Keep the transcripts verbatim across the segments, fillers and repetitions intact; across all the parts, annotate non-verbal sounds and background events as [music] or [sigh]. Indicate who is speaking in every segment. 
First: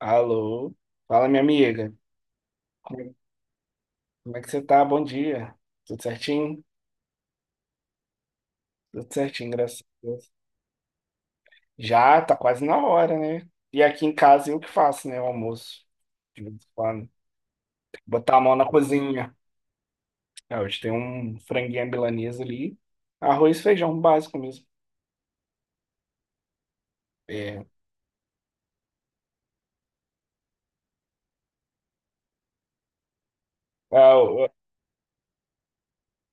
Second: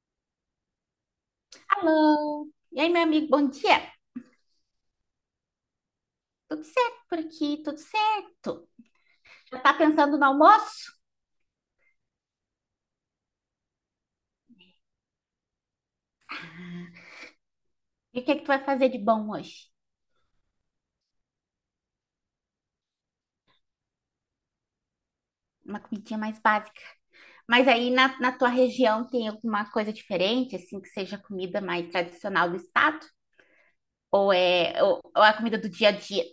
Speaker 1: Alô, fala minha amiga.
Speaker 2: Hello. E aí,
Speaker 1: Como
Speaker 2: meu
Speaker 1: é
Speaker 2: amigo, bom dia.
Speaker 1: como é que você tá? Bom dia. Tudo certinho?
Speaker 2: Tudo certo por aqui, tudo certo.
Speaker 1: Tudo certinho,
Speaker 2: Já tá
Speaker 1: graças a
Speaker 2: pensando no
Speaker 1: Deus.
Speaker 2: almoço?
Speaker 1: Já tá quase na hora, né? E aqui em casa eu que faço, né? O almoço. De vez em quando.
Speaker 2: E o que é
Speaker 1: Botar a
Speaker 2: que tu
Speaker 1: mão
Speaker 2: vai
Speaker 1: na
Speaker 2: fazer de bom
Speaker 1: cozinha.
Speaker 2: hoje?
Speaker 1: É, hoje tem um franguinho à milanesa ali. Arroz e feijão básico mesmo.
Speaker 2: Uma comidinha mais básica.
Speaker 1: É.
Speaker 2: Mas aí na, na tua região tem alguma coisa diferente, assim, que seja comida mais tradicional do estado?
Speaker 1: Ah,
Speaker 2: Ou
Speaker 1: eu,
Speaker 2: é, ou, ou é a comida do dia a dia?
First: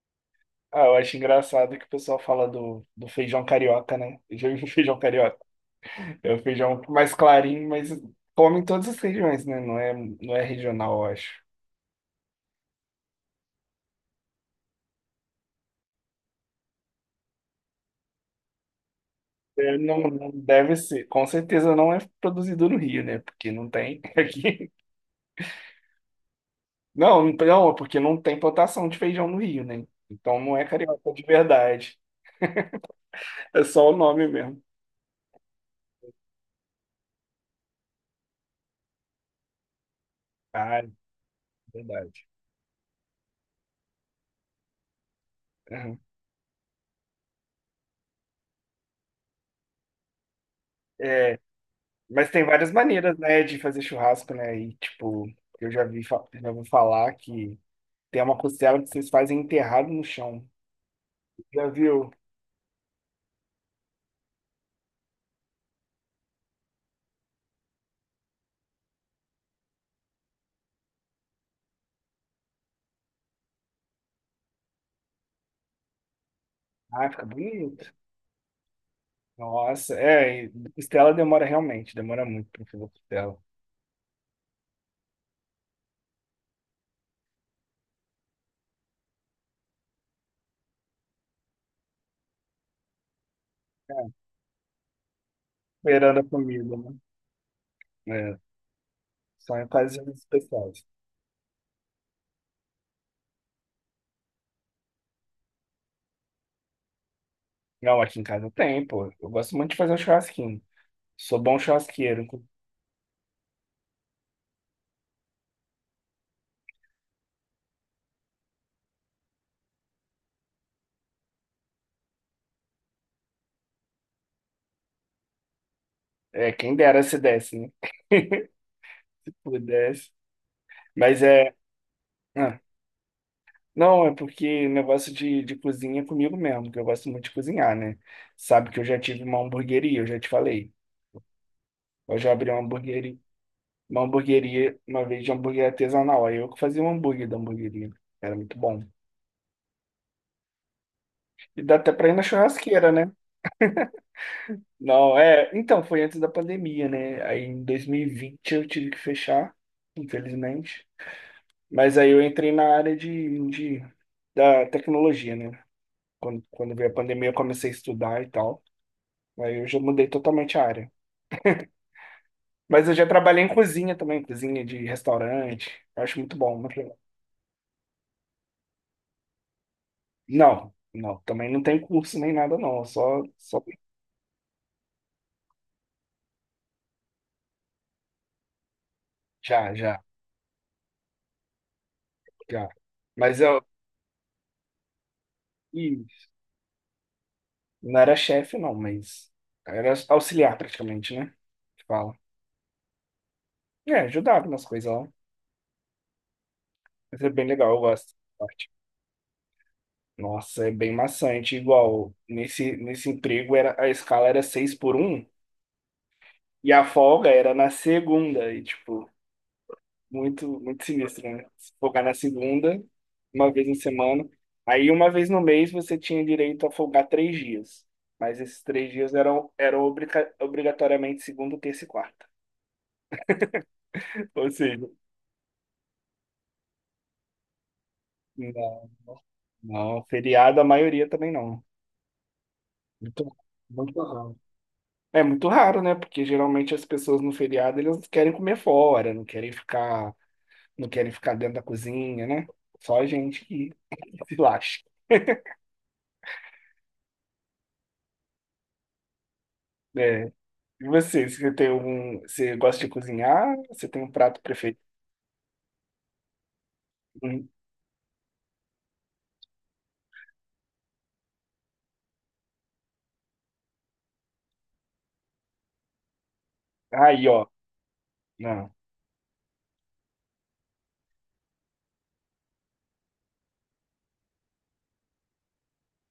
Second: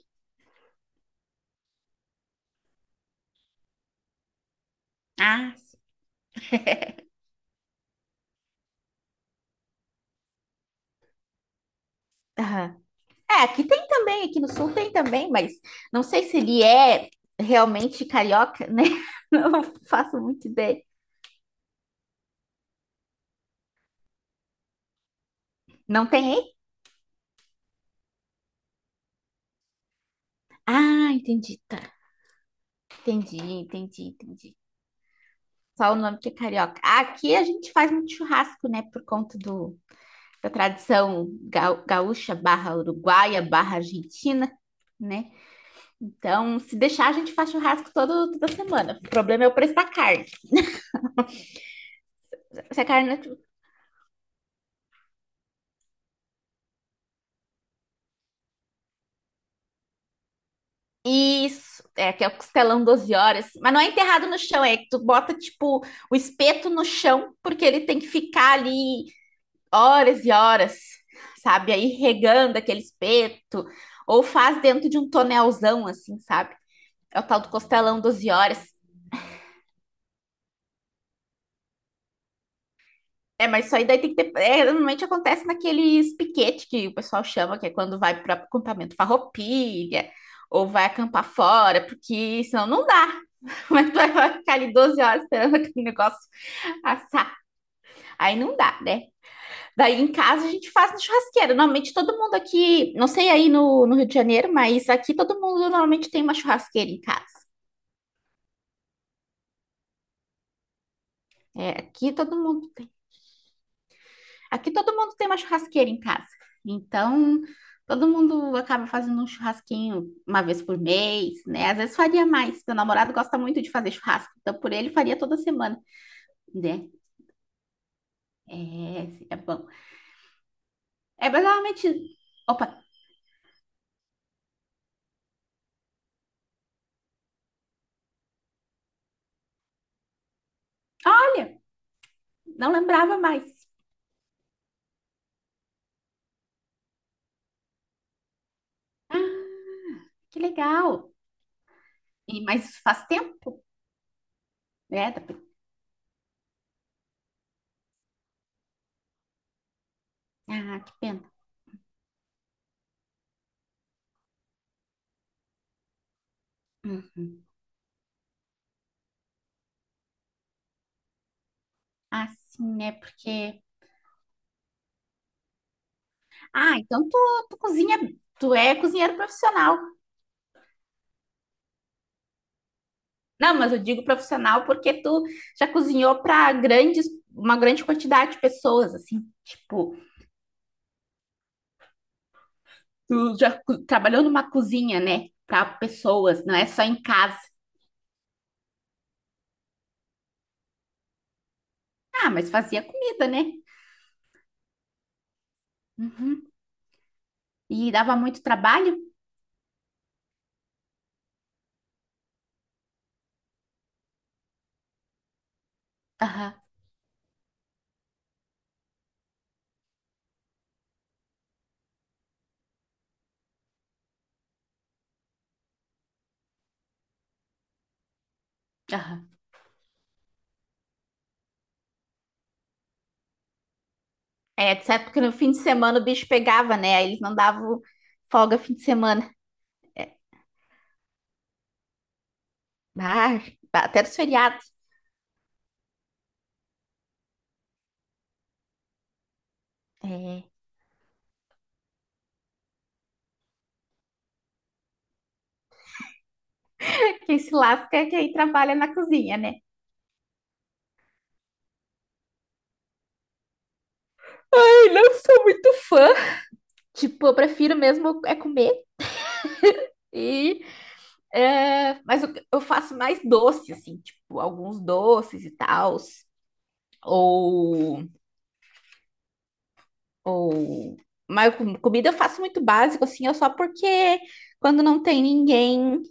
Speaker 1: ah, eu acho engraçado que o pessoal fala do, do feijão carioca, né? Eu já vi [laughs] feijão carioca.
Speaker 2: Ah, sim.
Speaker 1: É o feijão mais clarinho, mas come em todas as regiões, né? Não é, não é regional, eu acho.
Speaker 2: Aham. É, aqui tem também, aqui no sul tem também, mas não sei se ele é realmente carioca, né? [laughs] Não
Speaker 1: É, não,
Speaker 2: faço
Speaker 1: não
Speaker 2: muita
Speaker 1: deve
Speaker 2: ideia.
Speaker 1: ser, com certeza não é produzido no Rio, né? Porque não tem [laughs] aqui.
Speaker 2: Não tem aí?
Speaker 1: Não, não, não, porque não tem plantação de feijão no Rio, né? Então não é
Speaker 2: Ah,
Speaker 1: carioca de
Speaker 2: entendi, tá.
Speaker 1: verdade.
Speaker 2: Entendi,
Speaker 1: É só o
Speaker 2: entendi,
Speaker 1: nome
Speaker 2: entendi.
Speaker 1: mesmo.
Speaker 2: Só o nome que é carioca. Aqui a gente faz muito churrasco, né? Por conta do, da
Speaker 1: Ah,
Speaker 2: tradição ga-
Speaker 1: verdade.
Speaker 2: gaúcha barra uruguaia barra argentina, né?
Speaker 1: Uhum.
Speaker 2: Então, se deixar, a gente faz churrasco todo, toda semana. O problema é o preço da carne.
Speaker 1: É, mas tem várias
Speaker 2: Se a carne
Speaker 1: maneiras,
Speaker 2: não tiver-
Speaker 1: né, de fazer churrasco, né? E tipo, eu já vi, fa- já vou falar que tem uma costela que vocês fazem enterrado no chão. Já
Speaker 2: Isso,
Speaker 1: viu?
Speaker 2: é que é o costelão doze horas. Mas não é enterrado no chão, é que tu bota, tipo, o espeto no chão, porque ele tem que ficar ali horas e horas, sabe? Aí regando aquele espeto, ou faz dentro de um tonelzão, assim, sabe?
Speaker 1: Ah,
Speaker 2: É
Speaker 1: fica
Speaker 2: o tal do
Speaker 1: bonito.
Speaker 2: costelão doze horas.
Speaker 1: Nossa, é, e costela demora realmente, demora muito pra fazer costela.
Speaker 2: É, mas isso aí daí tem que ter, é, normalmente acontece naqueles piquete que o pessoal chama, que é quando vai para acampamento farroupilha, ou vai acampar fora, porque senão não dá. [laughs] Como é que tu vai ficar ali doze horas esperando aquele negócio
Speaker 1: Beirando a comida, né?
Speaker 2: assar? Aí
Speaker 1: É.
Speaker 2: não dá, né?
Speaker 1: Só em
Speaker 2: Daí em
Speaker 1: ocasiões
Speaker 2: casa a gente
Speaker 1: especiais.
Speaker 2: faz na churrasqueira. Normalmente todo mundo aqui, não sei aí no, no Rio de Janeiro, mas aqui todo mundo normalmente tem uma churrasqueira em casa.
Speaker 1: Não, aqui em casa tem, pô. Eu gosto muito de fazer um churrasquinho. Sou bom
Speaker 2: É, aqui
Speaker 1: churrasqueiro.
Speaker 2: todo mundo, aqui todo mundo tem uma churrasqueira em casa. Então, todo mundo acaba fazendo um churrasquinho uma vez por mês, né? Às vezes faria mais. Meu namorado gosta muito de fazer churrasco, então por ele faria toda semana,
Speaker 1: É, quem
Speaker 2: né?
Speaker 1: dera se desse, né? [laughs]
Speaker 2: É,
Speaker 1: Se
Speaker 2: é bom.
Speaker 1: pudesse. Mas
Speaker 2: É, mas
Speaker 1: é.
Speaker 2: normalmente,
Speaker 1: ah,
Speaker 2: opa,
Speaker 1: Não, é porque negócio de, de cozinha é comigo mesmo, que eu gosto muito de cozinhar, né? Sabe que eu já tive uma hamburgueria, eu já te falei.
Speaker 2: olha,
Speaker 1: Eu já abri uma
Speaker 2: não
Speaker 1: hamburgueria,
Speaker 2: lembrava mais.
Speaker 1: uma hamburgueria, uma vez de hambúrguer artesanal. Aí eu que fazia o hambúrguer da hamburgueria. Era muito bom.
Speaker 2: Que legal.
Speaker 1: E dá até pra ir na
Speaker 2: E, mas isso
Speaker 1: churrasqueira,
Speaker 2: faz
Speaker 1: né?
Speaker 2: tempo, né?
Speaker 1: Não, é. Então, foi antes da pandemia, né? Aí em dois mil e vinte eu tive que fechar,
Speaker 2: Ah,
Speaker 1: infelizmente.
Speaker 2: que pena.
Speaker 1: Mas aí eu entrei na área de, de da tecnologia, né? Quando, quando veio a
Speaker 2: Hum.
Speaker 1: pandemia, eu comecei a estudar e tal. Aí eu já mudei totalmente a área.
Speaker 2: Ah, sim,
Speaker 1: Mas
Speaker 2: né?
Speaker 1: eu já trabalhei em
Speaker 2: Porque.
Speaker 1: cozinha também, cozinha de restaurante. Eu acho muito bom, muito
Speaker 2: Ah,
Speaker 1: legal.
Speaker 2: então tu, tu cozinha. Tu é cozinheiro profissional.
Speaker 1: Não, não, também não tem curso nem nada, não. Eu Só,
Speaker 2: Não,
Speaker 1: só
Speaker 2: mas eu digo profissional porque tu já cozinhou para grandes, uma grande quantidade de pessoas, assim.
Speaker 1: já,
Speaker 2: Tipo,
Speaker 1: já, já.
Speaker 2: tu
Speaker 1: Mas
Speaker 2: já co- trabalhou numa cozinha, né? Para
Speaker 1: eu.
Speaker 2: pessoas, não é só em casa.
Speaker 1: Não era chefe, não, mas era auxiliar praticamente, né? Que fala.
Speaker 2: Ah, mas fazia comida, né?
Speaker 1: É, ajudava nas coisas lá.
Speaker 2: Uhum.
Speaker 1: Mas é bem legal, eu
Speaker 2: E
Speaker 1: gosto dessa
Speaker 2: dava muito
Speaker 1: parte.
Speaker 2: trabalho?
Speaker 1: Nossa, é bem maçante. Igual, nesse, nesse emprego era, a escala era seis por um
Speaker 2: Aham,
Speaker 1: e a folga era na segunda. E, tipo, muito, muito sinistro, né? Se folgar na segunda, uma vez na semana. Aí, uma vez no mês, você tinha direito a folgar três dias. Mas esses três dias
Speaker 2: aham.
Speaker 1: eram, eram obriga- obrigatoriamente segunda, terça e quarta. [laughs] Ou
Speaker 2: É,
Speaker 1: seja,
Speaker 2: certo, porque no fim de semana o bicho pegava, né? Aí eles não davam folga fim de
Speaker 1: não.
Speaker 2: semana.
Speaker 1: Não, feriado a maioria também não. Muito,
Speaker 2: Ah,
Speaker 1: muito
Speaker 2: até nos
Speaker 1: raro.
Speaker 2: feriados.
Speaker 1: É muito raro, né? Porque geralmente as pessoas no feriado eles querem comer fora, não querem ficar,
Speaker 2: É.
Speaker 1: não querem ficar dentro da cozinha, né? Só a gente que [laughs] se lasca.
Speaker 2: Quem se lasca é quem trabalha na cozinha, né?
Speaker 1: É. E você, você tem algum, você gosta de cozinhar? Você tem um prato preferido?
Speaker 2: Eu não sou muito fã. Tipo, eu
Speaker 1: Hum.
Speaker 2: prefiro mesmo é comer. E, é, mas eu, eu faço mais doce, assim, tipo, alguns doces e tal.
Speaker 1: Aí, ó.
Speaker 2: Ou,
Speaker 1: Não,
Speaker 2: ou. Mas com- comida eu faço muito básico, assim, é só porque quando não tem ninguém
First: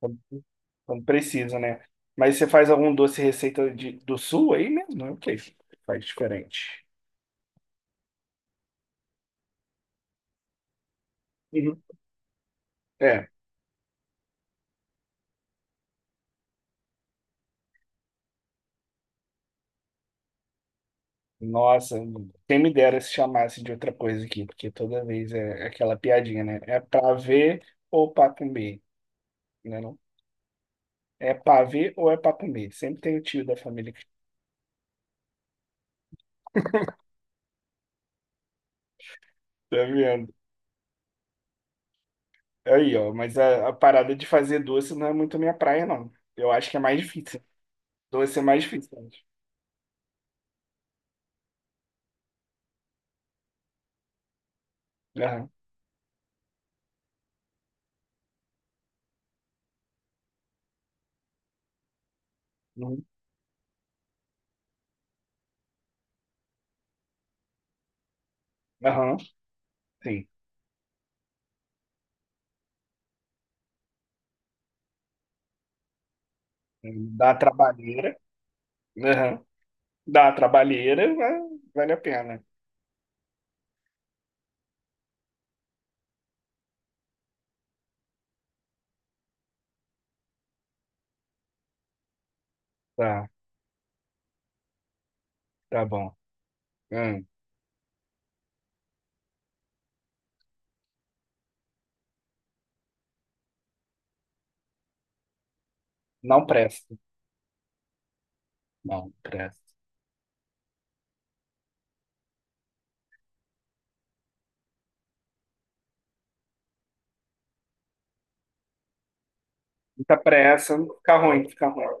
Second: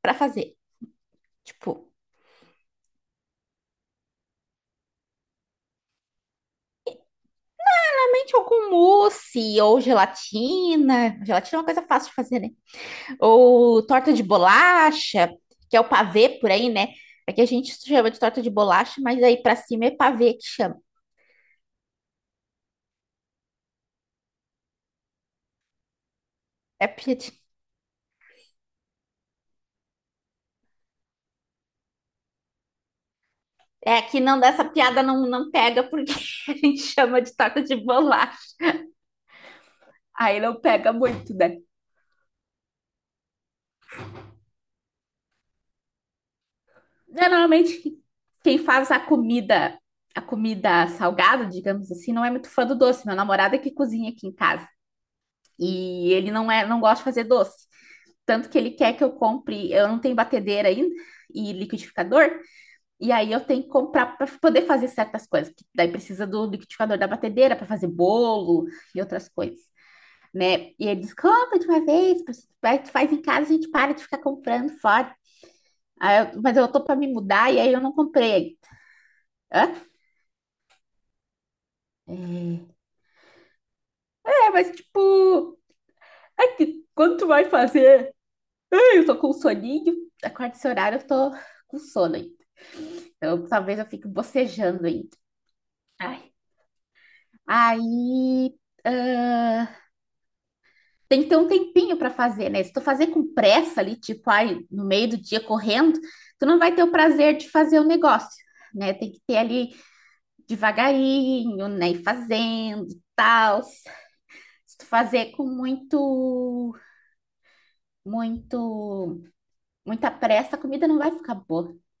Speaker 2: pra
Speaker 1: quando
Speaker 2: fazer.
Speaker 1: quando precisa, né?
Speaker 2: Tipo,
Speaker 1: Mas você faz algum doce receita de, do sul aí mesmo? É o que faz diferente.
Speaker 2: realmente algum mousse ou gelatina. Gelatina é uma
Speaker 1: Uhum.
Speaker 2: coisa fácil de fazer, né?
Speaker 1: É.
Speaker 2: Ou torta de bolacha, que é o pavê por aí, né? Aqui a gente chama de torta de bolacha, mas aí pra cima é pavê que chama.
Speaker 1: Nossa, quem me dera se chamasse de outra coisa aqui, porque toda vez é aquela piadinha, né? É
Speaker 2: É,
Speaker 1: pra
Speaker 2: porque-
Speaker 1: ver ou pra comer, né? Não? É pra ver ou é pra comer. Sempre tem o tio da família
Speaker 2: é
Speaker 1: que
Speaker 2: que não dessa piada não, não pega porque [laughs] a gente chama de torta de bolacha.
Speaker 1: tá vendo.
Speaker 2: Aí não pega muito, né?
Speaker 1: Aí, ó, mas a, a parada de fazer doce não é muito minha praia, não. Eu acho que é mais
Speaker 2: É,
Speaker 1: difícil.
Speaker 2: normalmente
Speaker 1: Doce é
Speaker 2: quem
Speaker 1: mais difícil,
Speaker 2: faz a
Speaker 1: eu acho.
Speaker 2: comida, a comida salgada, digamos assim, não é muito fã do doce. Meu namorado é que cozinha aqui em casa
Speaker 1: Aham,
Speaker 2: e ele não é, não gosta de fazer doce. Tanto que ele quer que eu compre, eu não tenho batedeira ainda e liquidificador.
Speaker 1: uhum.
Speaker 2: E aí eu tenho que comprar para poder fazer certas coisas, que daí precisa do liquidificador da batedeira para fazer bolo e
Speaker 1: Aham,
Speaker 2: outras coisas,
Speaker 1: sim.
Speaker 2: né? E ele diz, compra de uma vez, vai, tu faz em casa, a gente para de ficar comprando fora. Aí eu- mas eu tô para me
Speaker 1: Dá uma
Speaker 2: mudar e aí eu não
Speaker 1: trabalheira.
Speaker 2: comprei.
Speaker 1: Aham.
Speaker 2: Hã?
Speaker 1: Dá uma trabalheira, mas vale a pena.
Speaker 2: É, mas tipo, é que quando tu vai fazer, ai, eu tô com soninho, acorda esse horário, eu tô com sono ainda.
Speaker 1: Tá,
Speaker 2: Então talvez eu fique bocejando ainda.
Speaker 1: tá bom.
Speaker 2: Ai.
Speaker 1: Hum.
Speaker 2: Aí, tem que ter um tempinho para fazer, né? Se tu fazer com pressa ali, tipo, ai, no meio do dia correndo,
Speaker 1: Não
Speaker 2: tu não vai ter o
Speaker 1: presta.
Speaker 2: prazer de fazer o negócio, né?
Speaker 1: Não
Speaker 2: Tem que ter ali
Speaker 1: presta.
Speaker 2: devagarinho, né? E fazendo, tal. Se tu fazer com muito, muito, muita
Speaker 1: Muita
Speaker 2: pressa, a
Speaker 1: pressa,
Speaker 2: comida não vai
Speaker 1: fica
Speaker 2: ficar
Speaker 1: ruim, fica
Speaker 2: boa,
Speaker 1: ruim.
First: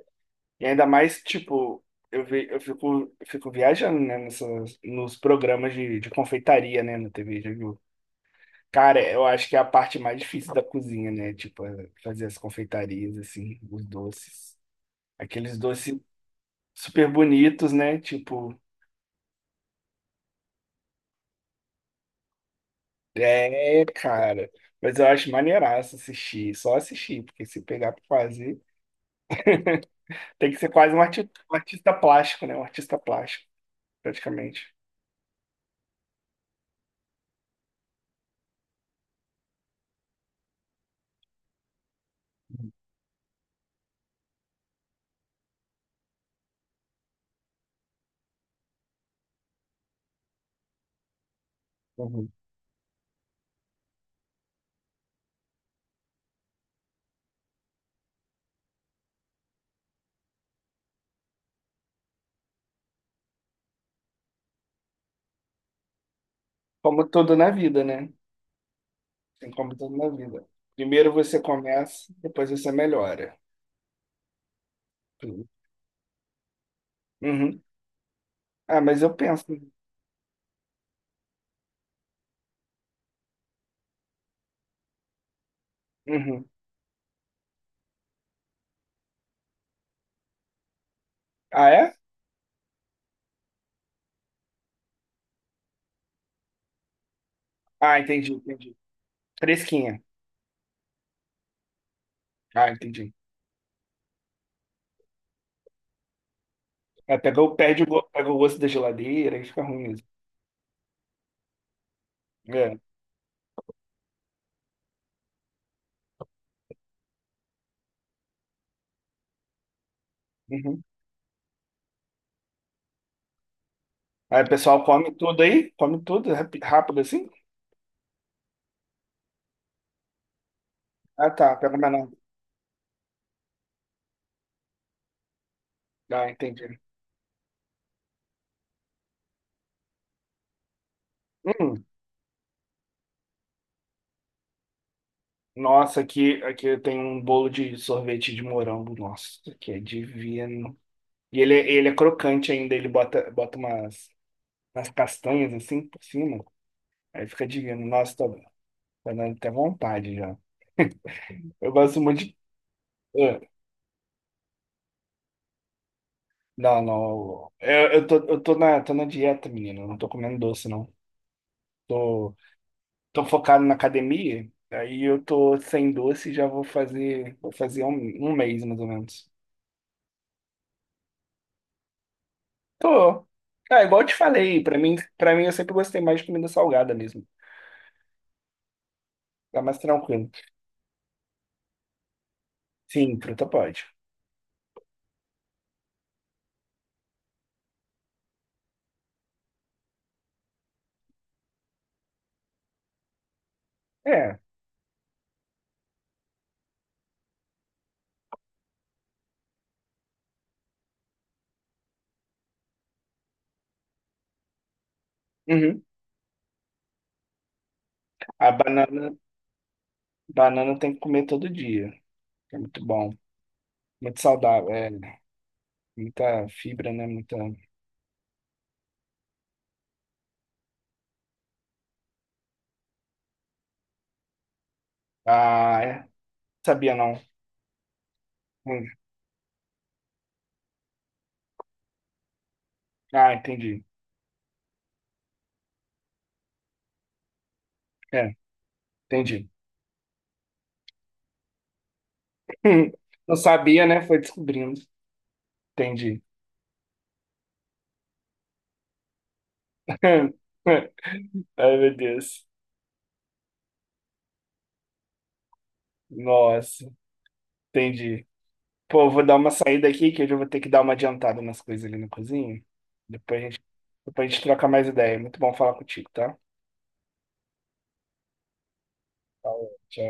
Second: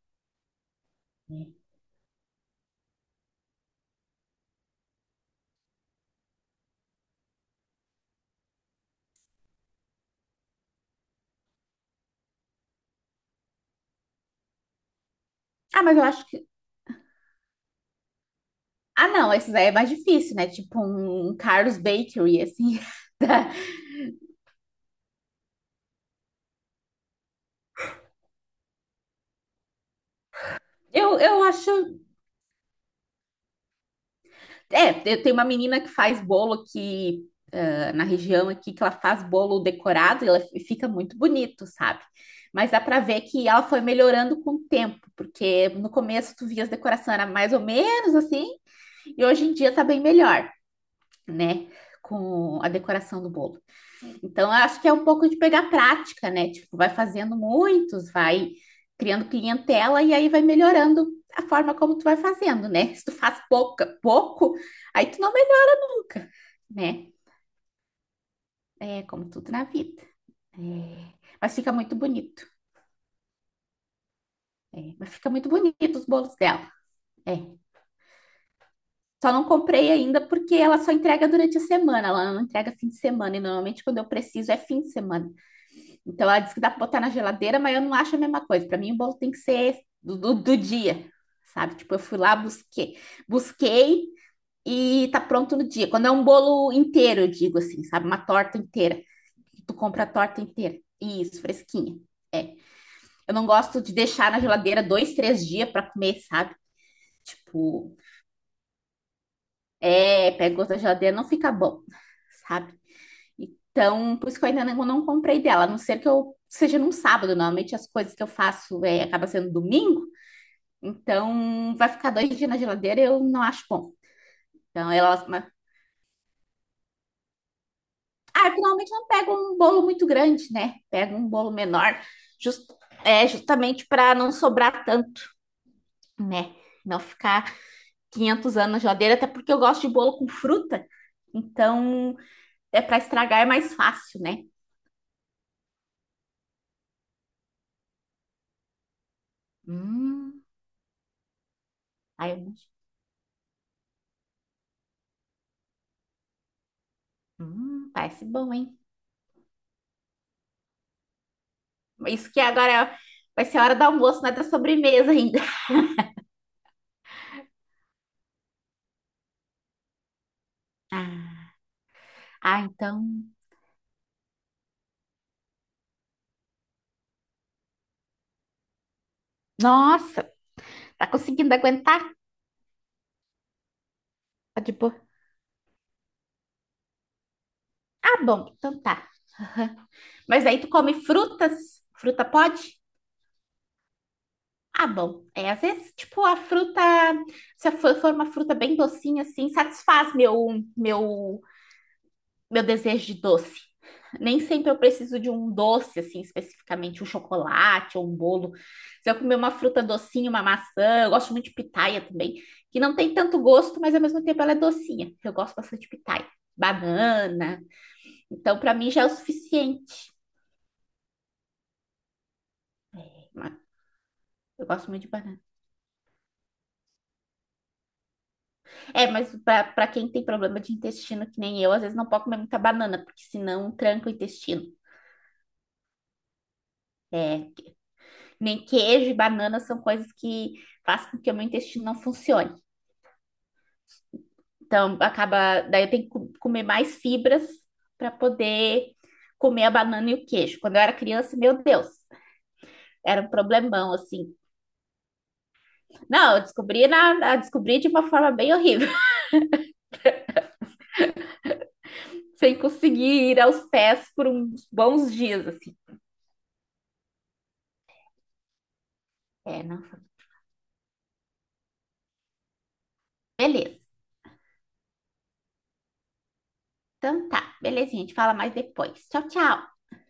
Speaker 1: E ainda mais,
Speaker 2: né?
Speaker 1: tipo, eu, vi, eu fico, eu fico viajando, né, nessas, nos programas de, de confeitaria, né, na T V, já viu? Cara, eu acho que é a parte mais difícil da cozinha, né? Tipo, é fazer as confeitarias, assim, os doces. Aqueles
Speaker 2: Ah, mas
Speaker 1: doces
Speaker 2: eu acho que.
Speaker 1: super bonitos, né? Tipo,
Speaker 2: Ah, não, esses aí é mais difícil, né? Tipo um um Carlos Bakery, assim. [laughs]
Speaker 1: é, cara. Mas eu acho maneiraço assistir, só assistir, porque se pegar pra fazer, tem que ser quase um
Speaker 2: Eu,
Speaker 1: arti-
Speaker 2: eu
Speaker 1: um
Speaker 2: acho.
Speaker 1: artista plástico, né? Um artista plástico, praticamente.
Speaker 2: É, eu tenho uma menina que faz bolo aqui, ah, na região aqui, que ela faz bolo decorado e ela e fica muito bonito, sabe? Mas dá pra ver que ela foi melhorando com o tempo, porque no começo tu via as decorações era mais ou menos assim, e hoje em dia tá bem melhor, né?
Speaker 1: Uhum.
Speaker 2: Com a decoração do bolo. Então, eu acho que é um pouco de pegar prática, né? Tipo, vai fazendo muitos, vai criando clientela e aí vai melhorando a forma como tu vai fazendo, né? Se tu faz pouca, pouco, aí tu não nunca, né?
Speaker 1: Como tudo na vida, né?
Speaker 2: É como
Speaker 1: Tem
Speaker 2: tudo na
Speaker 1: como tudo
Speaker 2: vida.
Speaker 1: na vida. Primeiro
Speaker 2: É,
Speaker 1: você
Speaker 2: mas fica muito
Speaker 1: começa,
Speaker 2: bonito.
Speaker 1: depois você melhora.
Speaker 2: É, mas fica
Speaker 1: Uhum.
Speaker 2: muito bonito os bolos dela. É.
Speaker 1: Ah, mas eu
Speaker 2: Só não
Speaker 1: penso.
Speaker 2: comprei ainda porque ela só entrega durante a semana, ela não entrega fim de semana, e normalmente quando eu preciso é fim de semana. Então ela
Speaker 1: Uhum.
Speaker 2: diz que dá para botar na geladeira, mas eu não acho a mesma coisa. Para mim, o bolo tem que ser do, do, do dia,
Speaker 1: Ah,
Speaker 2: sabe? Tipo,
Speaker 1: é?
Speaker 2: eu fui lá, busquei, busquei e tá pronto no dia. Quando é um bolo inteiro, eu digo assim,
Speaker 1: Ah,
Speaker 2: sabe? Uma
Speaker 1: entendi,
Speaker 2: torta
Speaker 1: entendi.
Speaker 2: inteira. Tu
Speaker 1: Fresquinha.
Speaker 2: compra a torta inteira. Isso, fresquinha.
Speaker 1: Ah, entendi.
Speaker 2: Eu não gosto de deixar na geladeira dois, três dias para comer, sabe?
Speaker 1: É, pega, o- perde o,
Speaker 2: Tipo,
Speaker 1: go- pega o gosto da geladeira e fica ruim mesmo.
Speaker 2: é, pega outra geladeira, não fica bom, sabe?
Speaker 1: É.
Speaker 2: Então, por isso que eu ainda não, não comprei dela, a não ser que eu seja num sábado. Normalmente as coisas que eu faço é, acaba sendo domingo,
Speaker 1: Uhum.
Speaker 2: então vai ficar dois dias na geladeira, eu não acho bom.
Speaker 1: Aí o pessoal
Speaker 2: Então,
Speaker 1: come
Speaker 2: ela.
Speaker 1: tudo
Speaker 2: Mas-
Speaker 1: aí? Come tudo rapi- rápido assim?
Speaker 2: Ah, eu finalmente não pego um bolo muito grande, né? Pego um
Speaker 1: Ah,
Speaker 2: bolo
Speaker 1: tá. Pega
Speaker 2: menor,
Speaker 1: menor.
Speaker 2: jus- é, justamente para não sobrar tanto,
Speaker 1: Ah,
Speaker 2: né?
Speaker 1: entendi.
Speaker 2: Não ficar. Quinhentos anos na geladeira, até porque eu gosto de bolo com fruta.
Speaker 1: Hum.
Speaker 2: Então, é para estragar é mais fácil, né?
Speaker 1: Nossa, aqui, aqui tem um bolo de sorvete de morango. Nossa, que é
Speaker 2: Hum,
Speaker 1: divino. E ele é, ele é
Speaker 2: aí
Speaker 1: crocante
Speaker 2: eu,
Speaker 1: ainda, ele bota, bota umas, umas castanhas assim por cima. Aí fica digando,
Speaker 2: hum,
Speaker 1: nossa,
Speaker 2: parece
Speaker 1: tô,
Speaker 2: bom, hein?
Speaker 1: tá dando até vontade já. Eu gosto muito
Speaker 2: Isso
Speaker 1: de.
Speaker 2: que agora é-
Speaker 1: Ah,
Speaker 2: vai ser a hora do almoço, não é da sobremesa ainda. [laughs]
Speaker 1: não, não. Eu, eu tô, eu tô na, tô na dieta, menino. Eu não tô comendo doce, não.
Speaker 2: Ah,
Speaker 1: Tô,
Speaker 2: ah, então.
Speaker 1: tô focado na academia. Aí eu tô sem doce e já vou fazer, vou fazer um, um mês, mais ou menos.
Speaker 2: Nossa, tá conseguindo aguentar?
Speaker 1: Tô. Ah, igual eu te
Speaker 2: Tá
Speaker 1: falei,
Speaker 2: de
Speaker 1: pra
Speaker 2: boa.
Speaker 1: mim, pra mim eu sempre gostei mais de comida salgada mesmo.
Speaker 2: Ah, bom, então tá.
Speaker 1: Tá mais tranquilo.
Speaker 2: Mas aí tu come frutas? Fruta pode?
Speaker 1: Sim, fruta pode.
Speaker 2: Ah, bom. É, às vezes, tipo, a fruta, se for for uma fruta bem docinha, assim, satisfaz meu, meu meu desejo de doce.
Speaker 1: É.
Speaker 2: Nem sempre eu preciso de um doce, assim, especificamente, um chocolate ou um bolo. Se eu comer uma fruta docinha, uma maçã, eu gosto muito de pitaia também, que não tem tanto gosto, mas ao mesmo tempo ela é docinha. Eu gosto
Speaker 1: Uhum.
Speaker 2: bastante de pitaia. Banana.
Speaker 1: A
Speaker 2: Então, para mim já é o
Speaker 1: banana,
Speaker 2: suficiente.
Speaker 1: banana tem que comer todo dia. É muito bom. Muito
Speaker 2: Eu
Speaker 1: saudável.
Speaker 2: gosto
Speaker 1: É,
Speaker 2: muito de banana.
Speaker 1: muita fibra, né? Muita.
Speaker 2: É, mas para quem tem problema de intestino, que nem eu, às vezes não pode comer muita banana, porque senão tranca o intestino.
Speaker 1: Ah, é. Sabia não.
Speaker 2: É, nem
Speaker 1: Hum.
Speaker 2: queijo e banana são coisas que fazem com que o meu intestino não funcione.
Speaker 1: Ah, entendi.
Speaker 2: Então, acaba, daí eu tenho que co- comer mais fibras para
Speaker 1: É,
Speaker 2: poder
Speaker 1: entendi. [laughs]
Speaker 2: comer a banana e o queijo. Quando eu era criança, meu Deus,
Speaker 1: Hum.
Speaker 2: era um
Speaker 1: Não sabia,
Speaker 2: problemão
Speaker 1: né? Foi
Speaker 2: assim.
Speaker 1: descobrindo. Entendi.
Speaker 2: Não, eu descobri na, na- descobri de uma forma bem horrível,
Speaker 1: [laughs] Ai, meu
Speaker 2: [laughs]
Speaker 1: Deus.
Speaker 2: sem conseguir ir aos pés por uns bons dias assim.
Speaker 1: Nossa, entendi. Pô, eu vou dar uma
Speaker 2: É, não,
Speaker 1: saída aqui, que hoje eu já vou ter que dar uma adiantada nas coisas ali na cozinha. Depois a gente,
Speaker 2: beleza.
Speaker 1: depois a gente troca mais ideia. Muito bom falar contigo, tá?
Speaker 2: Então tá, belezinha, a gente fala mais depois. Tchau,
Speaker 1: Falou,
Speaker 2: tchau.
Speaker 1: tchau.